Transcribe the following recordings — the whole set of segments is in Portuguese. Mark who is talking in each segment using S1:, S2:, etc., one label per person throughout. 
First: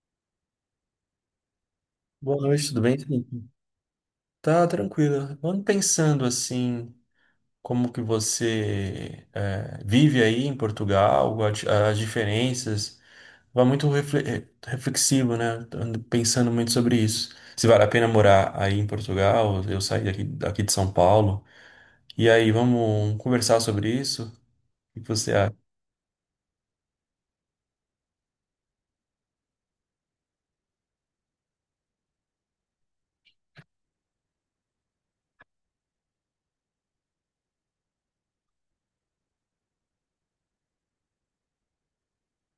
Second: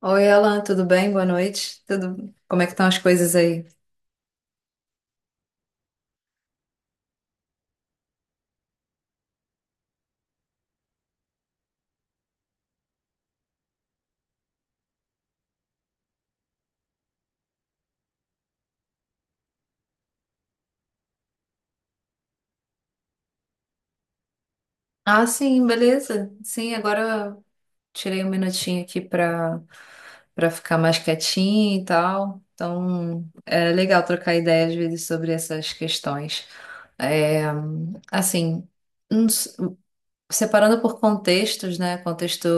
S1: Oi, Alan, tudo bem? Boa noite. Tudo.
S2: Boa
S1: Como é
S2: noite,
S1: que
S2: tudo
S1: estão as
S2: bem?
S1: coisas
S2: Felipe?
S1: aí?
S2: Tá tranquilo. Vamos pensando assim, como que você vive aí em Portugal, as diferenças. Vai muito reflexivo, né? Ando pensando muito sobre isso. Se vale a pena morar aí em Portugal, eu sair daqui de São Paulo. E aí, vamos conversar sobre isso? O que
S1: Ah,
S2: você acha?
S1: sim, beleza. Sim, agora eu tirei um minutinho aqui para ficar mais quietinho e tal. Então, é legal trocar ideia às vezes sobre essas questões. É, assim, não s- separando por contextos, né? Contexto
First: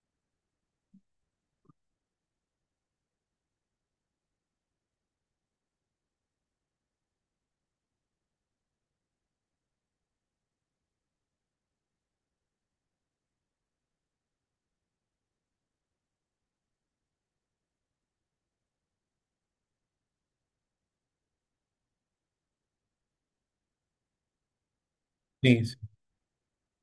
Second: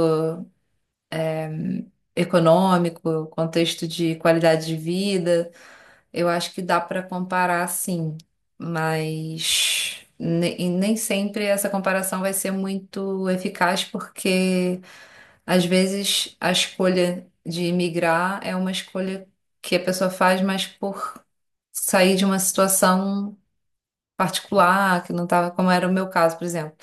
S1: econômico, contexto de qualidade de vida. Eu acho que dá para comparar sim, mas e nem sempre essa comparação vai ser muito eficaz, porque às vezes a escolha de emigrar é uma escolha que a pessoa faz, mas por sair de uma situação particular, que não estava
S2: Sim,
S1: como
S2: sim.
S1: era o meu caso, por exemplo.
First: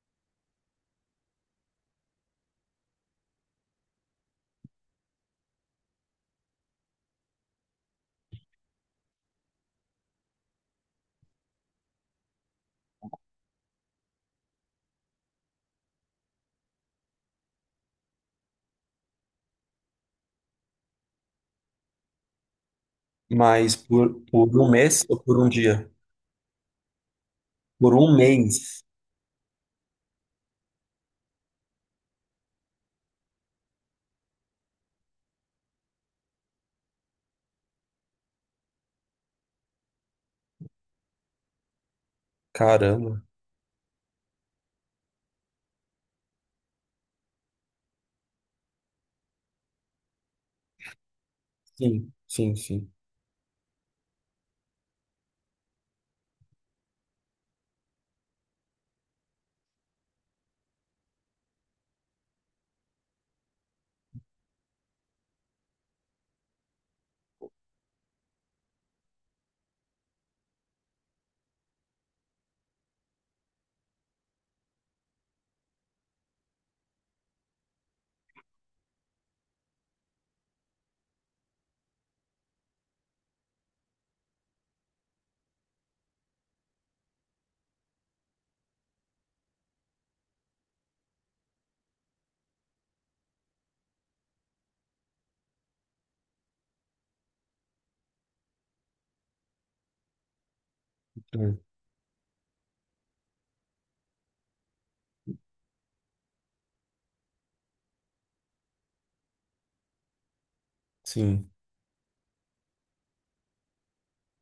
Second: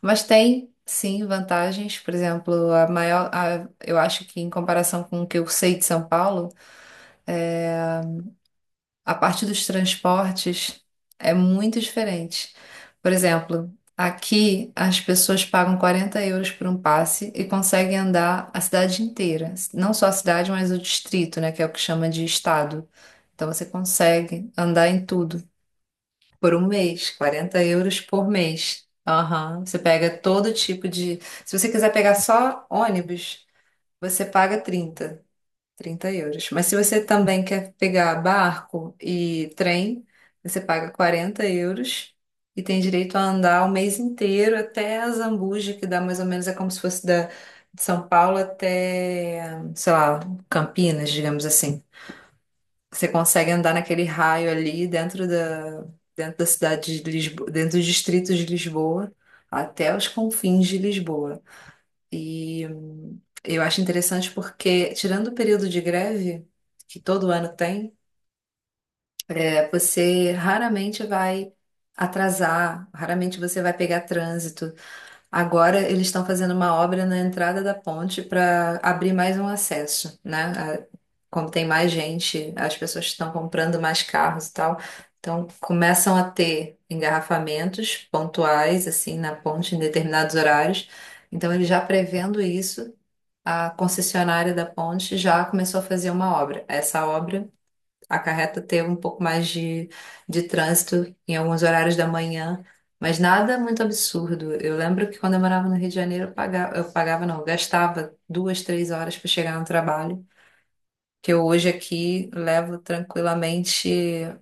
S1: Mas tem sim vantagens, por exemplo, a maior, eu acho que em comparação com o que eu sei de São Paulo. eh, a parte dos transportes é muito diferente. Por exemplo, aqui as pessoas pagam € 40 por um passe e conseguem andar a cidade inteira. Não só a cidade, mas o distrito, né? Que é o que chama de estado. Então você
S2: Mas por
S1: consegue
S2: um
S1: andar em
S2: mês ou por
S1: tudo
S2: um dia?
S1: por um mês, 40
S2: Por
S1: euros
S2: um
S1: por
S2: mês.
S1: mês. Aham. Você pega todo tipo de. Se você quiser pegar só ônibus, você paga trinta euros. Mas se você também quer pegar barco e trem, você paga € 40 e tem direito a
S2: Caramba.
S1: andar o mês inteiro até a Zambuja, que dá mais ou menos, é como se fosse da, de São Paulo até, sei lá, Campinas, digamos assim.
S2: Sim, sim, sim.
S1: Você consegue andar naquele raio ali dentro da cidade de Lisboa, dentro dos distritos de Lisboa, até os confins de Lisboa. E eu acho interessante porque, tirando o período de greve, que todo ano tem, é, você raramente vai atrasar, raramente você vai pegar trânsito. Agora eles estão fazendo uma obra na entrada da ponte para abrir mais um acesso, né? Como tem mais gente, as pessoas estão comprando mais carros e tal. Então, começam a ter engarrafamentos pontuais, assim, na ponte em determinados horários. Então, ele já prevendo isso, a concessionária da ponte já começou a fazer uma obra. Essa obra acarreta ter um pouco mais de trânsito em
S2: Hum.
S1: alguns horários da manhã, mas nada muito absurdo. Eu lembro que quando eu morava no Rio de Janeiro, eu pagava não, eu gastava duas, três horas para chegar no trabalho. Que eu
S2: Sim.
S1: hoje aqui levo tranquilamente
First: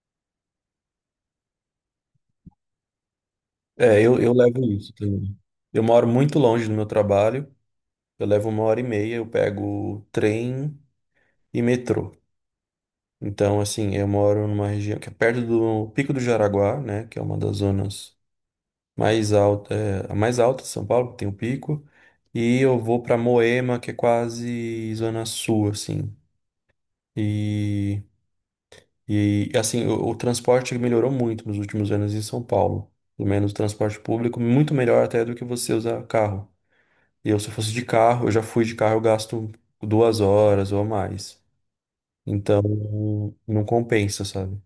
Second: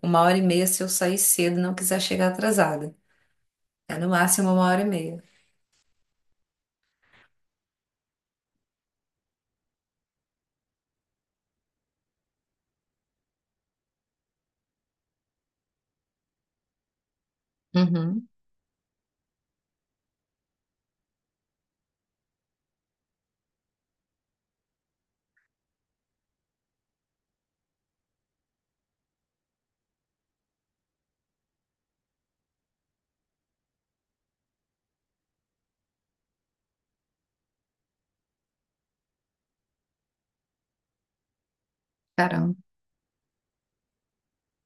S1: uma hora e meia se eu sair cedo e não quiser chegar atrasada. É
S2: É,
S1: no
S2: eu
S1: máximo
S2: levo
S1: uma hora e
S2: isso
S1: meia.
S2: também. Eu moro muito longe do meu trabalho, eu levo uma hora e meia, eu pego trem e metrô. Então, assim, eu moro numa região que é perto do Pico do Jaraguá, né, que é uma das zonas
S1: Uhum,
S2: a mais alta de São Paulo, que tem o pico, e eu vou para Moema, que é quase zona sul, assim. E, e assim, o transporte melhorou muito nos últimos anos em São Paulo. Pelo menos o transporte público, muito melhor até do que você usar carro. Eu, se eu fosse de carro, eu já fui de carro, eu gasto duas horas ou mais.
S1: caramba.
S2: Então, não compensa, sabe?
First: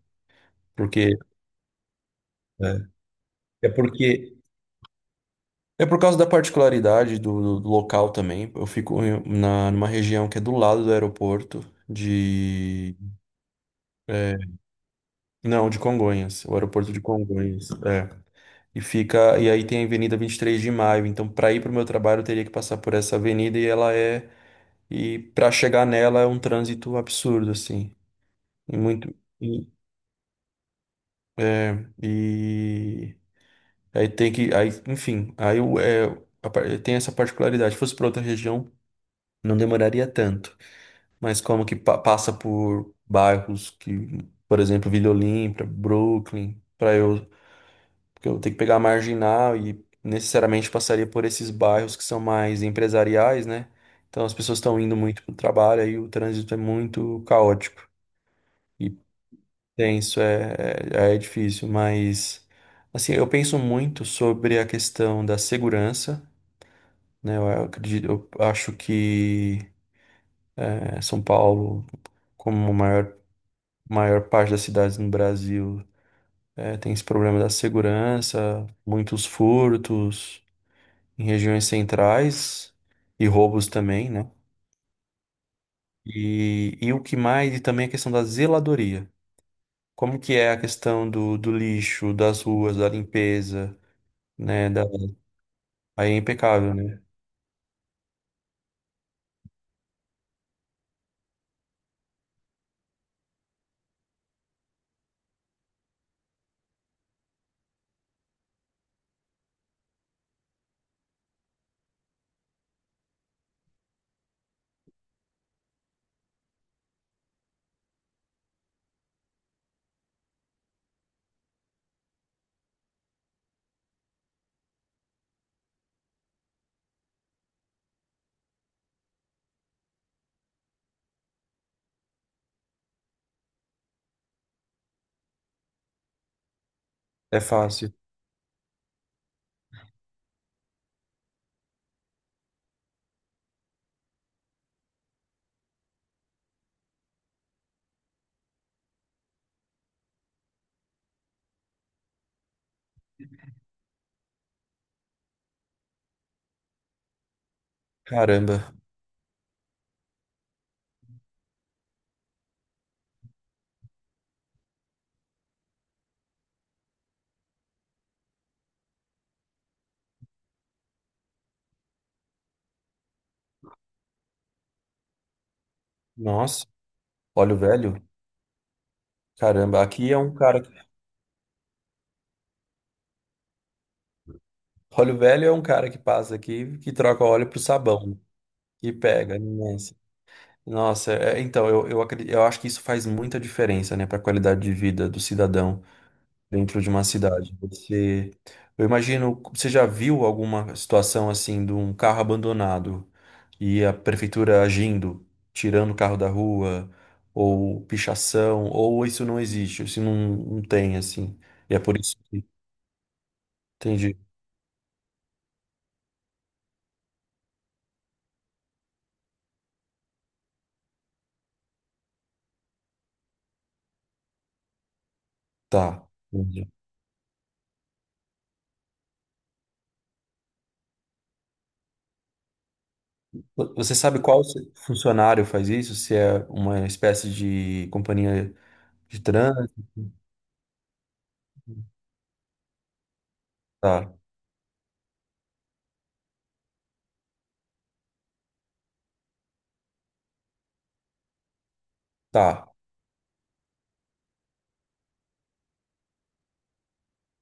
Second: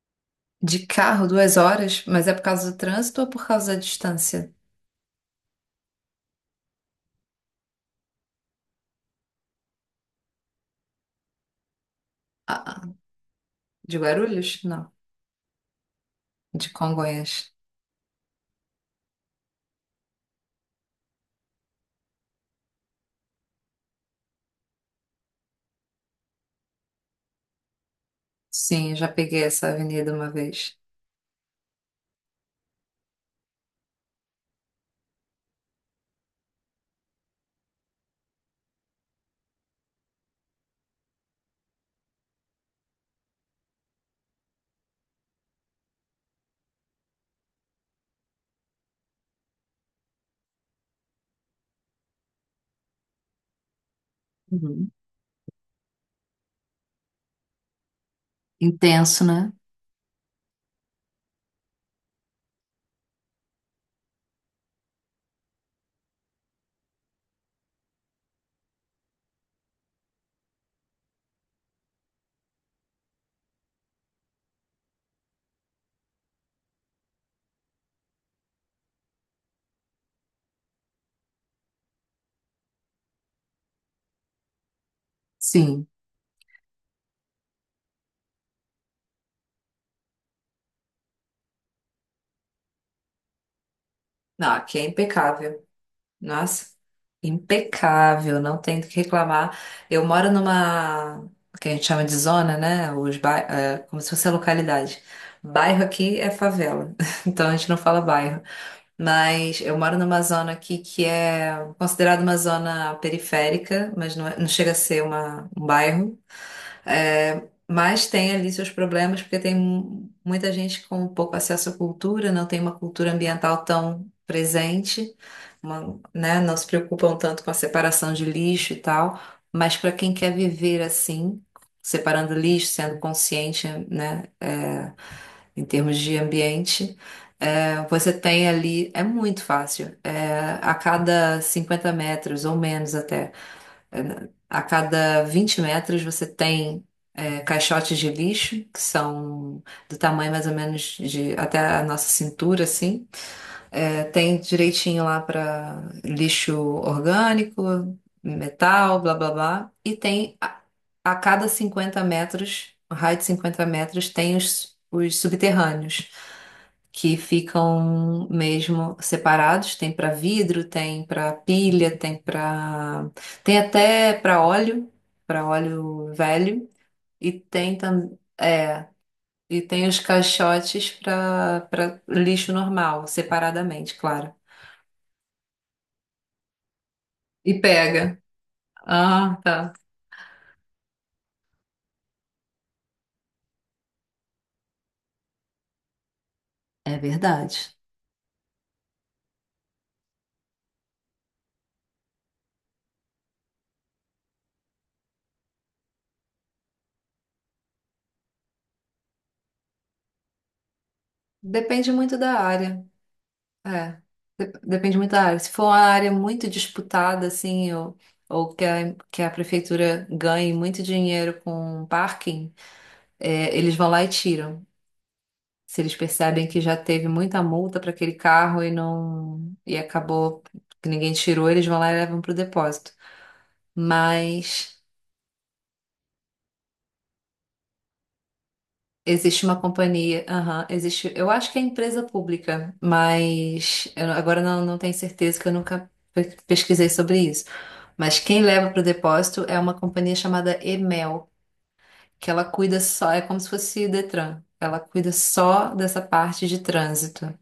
S1: De
S2: Porque
S1: carro, duas horas, mas é por causa do
S2: é,
S1: trânsito ou por
S2: é
S1: causa da
S2: porque
S1: distância?
S2: é por causa da particularidade do local também. Eu fico numa região que é do lado do aeroporto
S1: Ah,
S2: de
S1: ah. De
S2: é,
S1: Guarulhos? Não,
S2: não, de Congonhas, o
S1: de
S2: aeroporto de
S1: Congonhas.
S2: Congonhas, é. E fica, e aí tem a Avenida 23 de Maio, então para ir para o meu trabalho eu teria que passar por essa avenida e ela é e para chegar nela é um trânsito absurdo assim. E
S1: Sim, já
S2: muito.
S1: peguei
S2: E,
S1: essa avenida uma vez.
S2: é, e aí tem que. Aí, enfim, aí o- é, a par- tem essa particularidade. Se fosse para outra região, não demoraria tanto. Mas como que passa por bairros que, por exemplo, Vila Olímpia, Brooklyn, para eu. Porque eu vou ter que pegar a marginal e necessariamente passaria por esses bairros que são mais empresariais, né? Então as pessoas estão
S1: Uhum.
S2: indo muito para o trabalho, aí o trânsito é muito caótico.
S1: Intenso, né?
S2: Tenso, é difícil, mas assim, eu penso muito sobre a questão da segurança, né? Eu acredito, eu acho que São Paulo, como maior parte das cidades no Brasil, é, tem esse problema da segurança, muitos furtos em regiões centrais e roubos também, né?
S1: Sim.
S2: E o que mais, e também a questão da zeladoria. Como que é a questão do lixo, das ruas, da limpeza,
S1: Não,
S2: né?
S1: aqui é impecável.
S2: Aí é
S1: Nossa,
S2: impecável, né?
S1: impecável, não tem do que reclamar. Eu moro numa, que a gente chama de zona, né? É, como se fosse a localidade. Bairro aqui é favela, então a gente não fala bairro. Mas eu moro numa zona aqui que é considerada uma zona periférica, mas não, não chega a ser uma, um bairro. É, mas tem ali seus problemas, porque tem muita gente com pouco acesso à cultura, não tem uma cultura ambiental tão presente, né, não se preocupam tanto com a separação de lixo e tal. Mas para quem quer viver assim, separando lixo, sendo consciente, né, é, em termos de ambiente,
S2: É
S1: é,
S2: fácil.
S1: você tem ali, é muito fácil, é, a cada 50 metros ou menos até. É, a cada 20 metros você tem é, caixotes de lixo, que são do tamanho mais ou menos de até a nossa cintura, assim. É, tem direitinho lá para lixo orgânico,
S2: Caramba.
S1: metal, blá blá blá. E tem a cada 50 metros, um raio de 50 metros, tem os subterrâneos, que ficam mesmo separados. Tem para vidro, tem para pilha, tem para. Tem até para óleo
S2: Nossa,
S1: velho. E
S2: óleo
S1: tem
S2: velho?
S1: também. É, e
S2: Caramba,
S1: tem os
S2: aqui é um cara que-
S1: caixotes para lixo normal, separadamente, claro.
S2: Óleo velho é um cara que passa aqui que troca óleo
S1: E
S2: pro
S1: pega.
S2: sabão, né? E pega.
S1: Ah, tá.
S2: Nossa. Nossa, é, então eu acredito, eu acho que isso faz muita diferença, né, para a qualidade de vida do cidadão dentro de
S1: É
S2: uma cidade.
S1: verdade.
S2: Você, eu imagino, você já viu alguma situação assim de um carro abandonado e a prefeitura agindo, tirando o carro da rua, ou pichação, ou isso não existe, não tem assim. E é
S1: Depende
S2: por isso
S1: muito da
S2: que
S1: área. É.
S2: entendi.
S1: Depende muito da área. Se for uma área muito disputada, assim, ou que a prefeitura ganhe muito dinheiro com parking, é, eles vão lá e tiram. Se eles
S2: Tá.
S1: percebem que
S2: Entendi.
S1: já teve muita multa para aquele carro e não e acabou que ninguém tirou, eles vão lá e levam para o depósito.
S2: Você sabe qual
S1: Mas
S2: funcionário faz isso? Se é uma espécie de companhia de
S1: existe uma
S2: trânsito?
S1: companhia, aham, existe, eu acho que é empresa pública, mas eu
S2: Tá,
S1: não- agora não, não tenho certeza, que eu nunca pesquisei sobre isso. Mas quem leva para o depósito é uma companhia chamada Emel, que ela
S2: tá.
S1: cuida só, é como se fosse o Detran, ela cuida só dessa parte de trânsito.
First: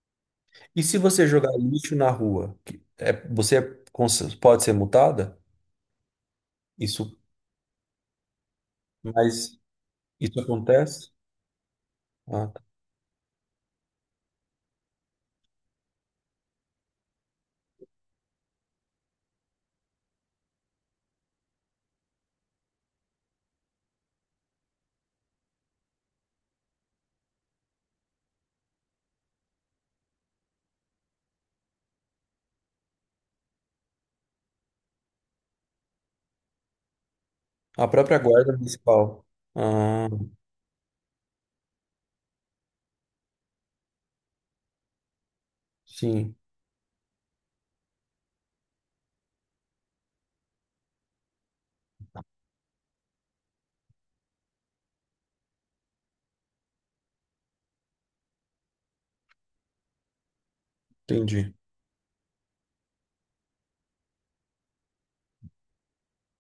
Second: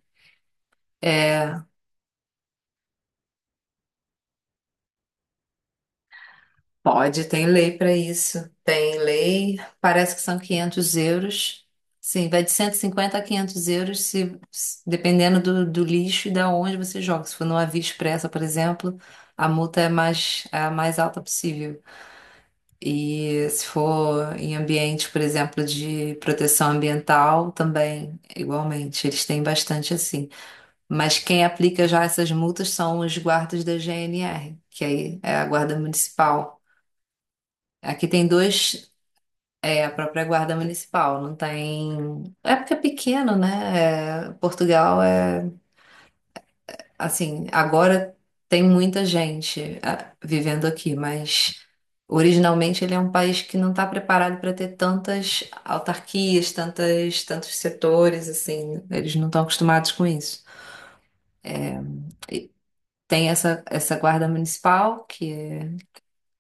S2: E se você jogar
S1: É,
S2: lixo na rua, que é, você é pode ser multada? Isso,
S1: pode, tem lei para isso. Tem
S2: mas
S1: lei, parece que são
S2: isso
S1: 500
S2: acontece?
S1: euros. Sim, vai
S2: Ah,
S1: de
S2: tá.
S1: 150 a € 500, dependendo do lixo e da onde você joga. Se for numa via expressa, por exemplo, a multa é mais, é a mais alta possível. E se for em ambiente, por exemplo, de proteção ambiental, também, igualmente, eles têm bastante assim. Mas quem aplica já essas multas são os guardas da GNR, que aí é a Guarda Municipal.
S2: A
S1: Aqui
S2: própria
S1: tem
S2: guarda
S1: dois,
S2: municipal.
S1: é a
S2: Ah,
S1: própria guarda municipal, não tem. É porque é pequeno, né? É, Portugal é
S2: sim,
S1: assim, agora tem muita gente vivendo aqui, mas originalmente ele é um país que não está preparado para ter tantas autarquias, tantas, tantos setores, assim, eles não estão acostumados com isso.
S2: entendi.
S1: E tem essa guarda municipal que é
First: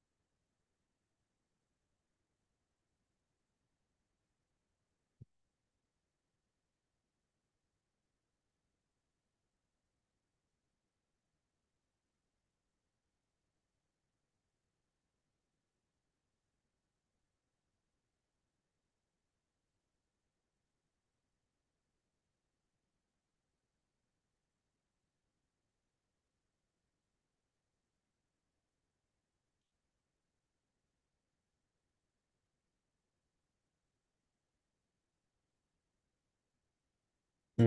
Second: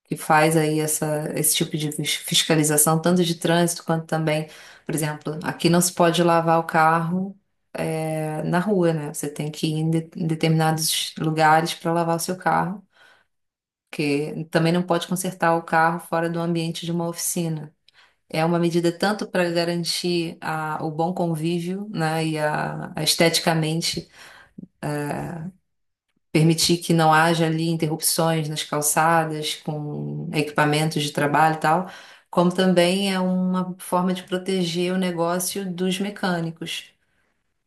S1: que faz aí essa, esse tipo de fiscalização, tanto de trânsito quanto também, por exemplo, aqui não se pode lavar o carro na rua, né? Você tem que ir em, em determinados lugares para lavar o seu carro, porque também não pode consertar o carro fora do ambiente de uma oficina. É uma medida tanto para garantir o bom convívio, né, e a esteticamente permitir que não haja ali interrupções nas calçadas com equipamentos de trabalho e tal, como também é uma forma de proteger o negócio dos mecânicos,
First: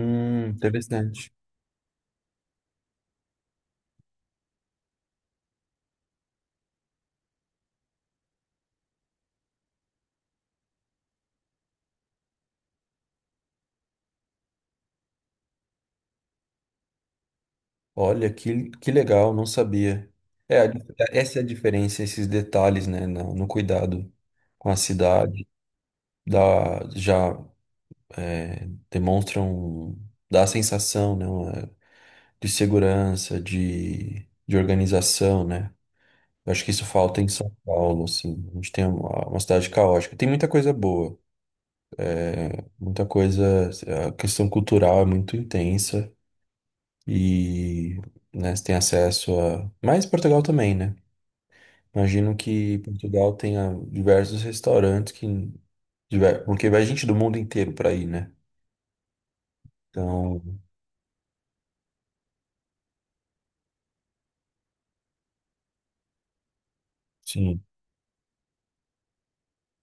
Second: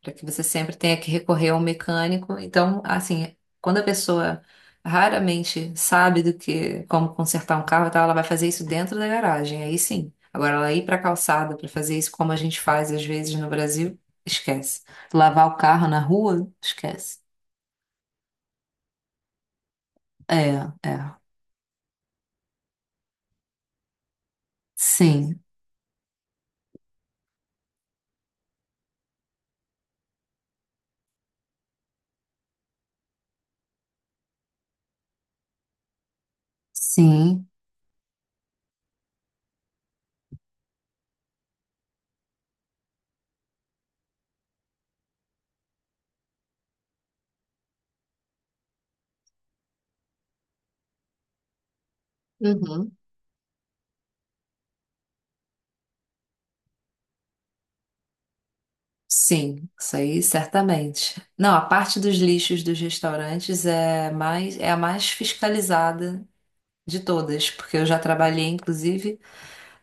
S1: para que você sempre tenha que
S2: Interessante.
S1: recorrer ao mecânico. Então, assim, quando a pessoa raramente sabe do que como consertar um carro e tal, ela vai fazer isso dentro da garagem, aí sim. Agora, ela ir para a calçada para fazer isso como a gente faz às vezes no Brasil, esquece. Lavar o carro na rua, esquece.
S2: Olha, que legal, não sabia.
S1: É,
S2: É,
S1: é.
S2: essa é a diferença, esses detalhes, né, no cuidado com a
S1: Sim,
S2: cidade, da, já é, demonstram, dá a sensação, né, de segurança, de organização, né? Eu acho que isso falta em
S1: sim,
S2: São Paulo, assim. A gente tem uma cidade caótica. Tem muita coisa boa, muita coisa. A questão cultural é muito intensa e, né, você tem acesso a. Mas Portugal também, né? Imagino que
S1: uhum,
S2: Portugal tenha diversos restaurantes que. Porque vai gente do mundo inteiro para ir, né?
S1: sim, isso aí
S2: Então,
S1: certamente. Não, a parte dos lixos dos restaurantes é mais, é a mais fiscalizada de todas,
S2: sim.
S1: porque eu já trabalhei, inclusive,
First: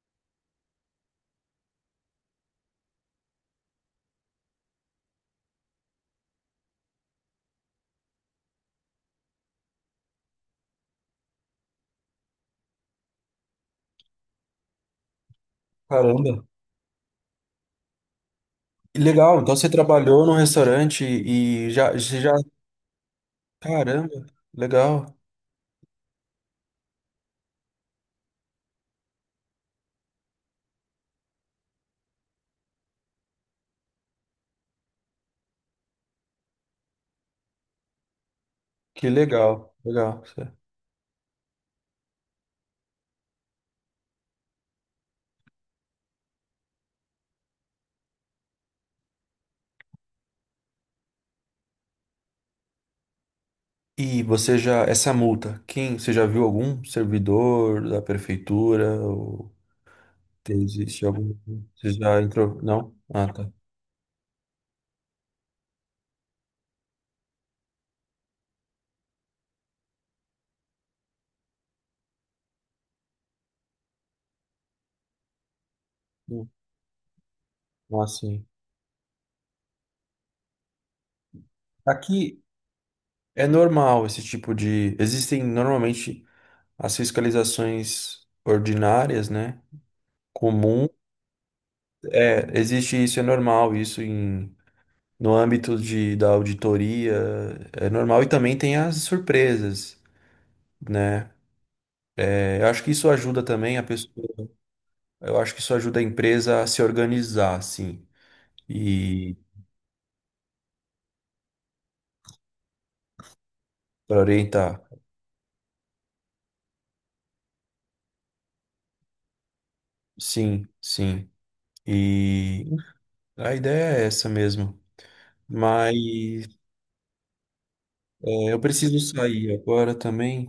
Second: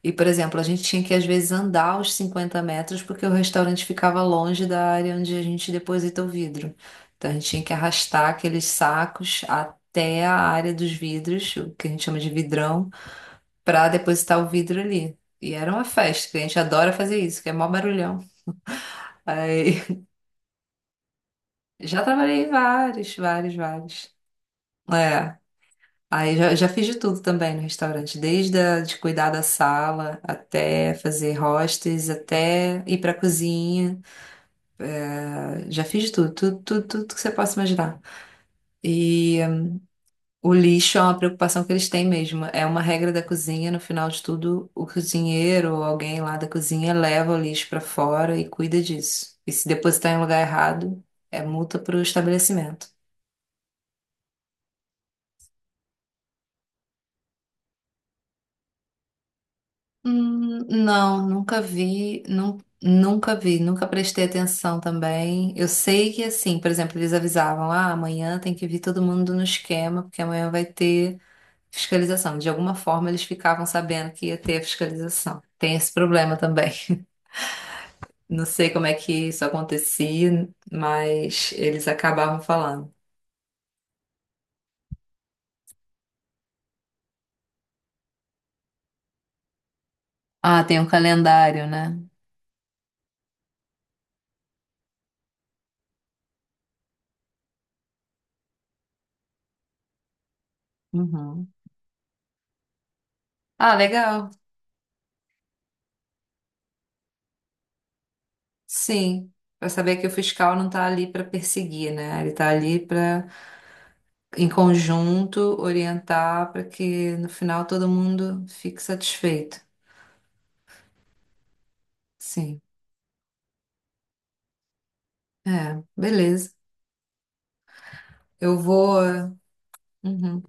S1: e, por exemplo, a gente tinha que às vezes andar os 50 metros porque o restaurante ficava longe da área onde a gente deposita o vidro. Então a gente tinha que arrastar aqueles sacos até a área dos vidros, o que a gente chama de vidrão, pra depositar o vidro ali. E era uma festa,
S2: Caramba.
S1: que a gente adora fazer isso, que é mó barulhão.
S2: Que legal, então você
S1: Aí
S2: trabalhou num restaurante e já,
S1: já
S2: você já
S1: trabalhei em vários, vários,
S2: caramba,
S1: vários.
S2: legal.
S1: É, aí já fiz de tudo também no restaurante, desde a, de cuidar da sala até fazer hostes, até ir pra cozinha. Ah, já fiz de tudo, tudo, tudo, tudo que você possa imaginar.
S2: Que
S1: E
S2: legal, legal,
S1: o
S2: certo.
S1: lixo é uma preocupação que eles têm mesmo. É uma regra da cozinha, no final de tudo, o cozinheiro ou alguém lá da cozinha leva o lixo para fora e cuida disso. E se depositar em lugar errado, é multa para o estabelecimento.
S2: E você já, essa multa, quem, você já viu algum servidor da prefeitura ou existe
S1: Não,
S2: algum?
S1: nunca
S2: Você
S1: vi,
S2: já entrou? Não? Ah,
S1: nunca
S2: tá.
S1: vi, nunca prestei atenção também. Eu sei que assim, por exemplo, eles avisavam, ah, amanhã tem que vir todo mundo no esquema, porque amanhã vai ter fiscalização. De alguma forma, eles ficavam sabendo que ia ter a fiscalização. Tem esse problema
S2: Hum.
S1: também.
S2: Ah, sim.
S1: Não sei como é que isso acontecia, mas eles acabavam
S2: Aqui
S1: falando.
S2: é normal esse tipo de, existem normalmente as fiscalizações ordinárias, né?
S1: Ah, tem um
S2: Comum,
S1: calendário, né?
S2: é, existe isso, é normal isso em no âmbito de, da auditoria, é normal e também tem as surpresas, né?
S1: Uhum.
S2: É, eu acho que isso ajuda
S1: Ah,
S2: também a
S1: legal.
S2: pessoa, eu acho que isso ajuda a empresa a se organizar, sim,
S1: Sim.
S2: e
S1: Para saber que o fiscal não está ali para perseguir, né? Ele está ali para,
S2: para
S1: em
S2: orientar.
S1: conjunto, orientar para que no final todo mundo fique satisfeito.
S2: Sim, sim.
S1: Sim.
S2: E a ideia é essa mesmo.
S1: É,
S2: Mas
S1: beleza.
S2: é,
S1: Eu
S2: eu preciso
S1: vou.
S2: sair agora
S1: Uhum.
S2: também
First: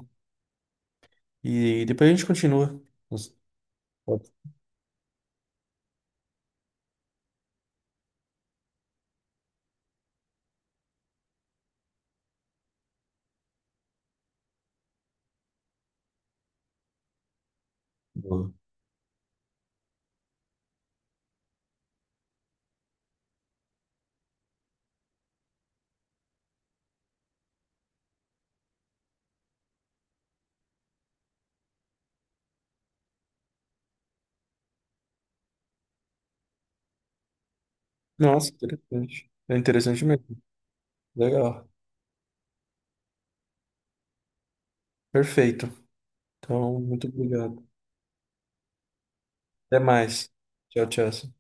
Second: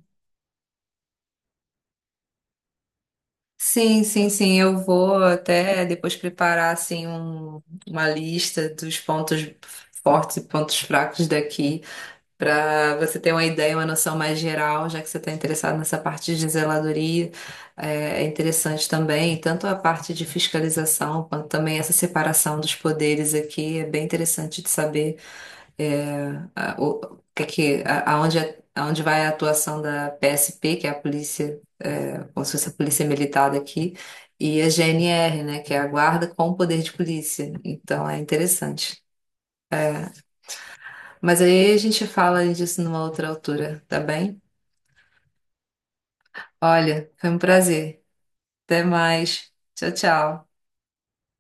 S2: e depois a gente continua. Nossa,
S1: Sim, sim,
S2: pode.
S1: sim. Eu vou até depois preparar assim uma lista dos pontos fortes e pontos fracos daqui, para você ter uma ideia, uma noção mais geral, já que você está interessado nessa parte de zeladoria, é interessante também, tanto a parte de fiscalização, quanto também essa separação dos poderes aqui, é bem interessante de saber é, aonde vai a atuação da PSP, que é a polícia, é, como se fosse a polícia militar daqui, e a GNR, né, que é a guarda com poder de polícia. Então é
S2: Nossa,
S1: interessante.
S2: interessante. É interessante mesmo.
S1: Mas
S2: Legal.
S1: aí a gente fala disso numa outra altura, tá bem?
S2: Perfeito. Então, muito
S1: Olha, foi um
S2: obrigado.
S1: prazer. Até mais.
S2: Até
S1: Tchau,
S2: mais.
S1: tchau.
S2: Tchau, tchau.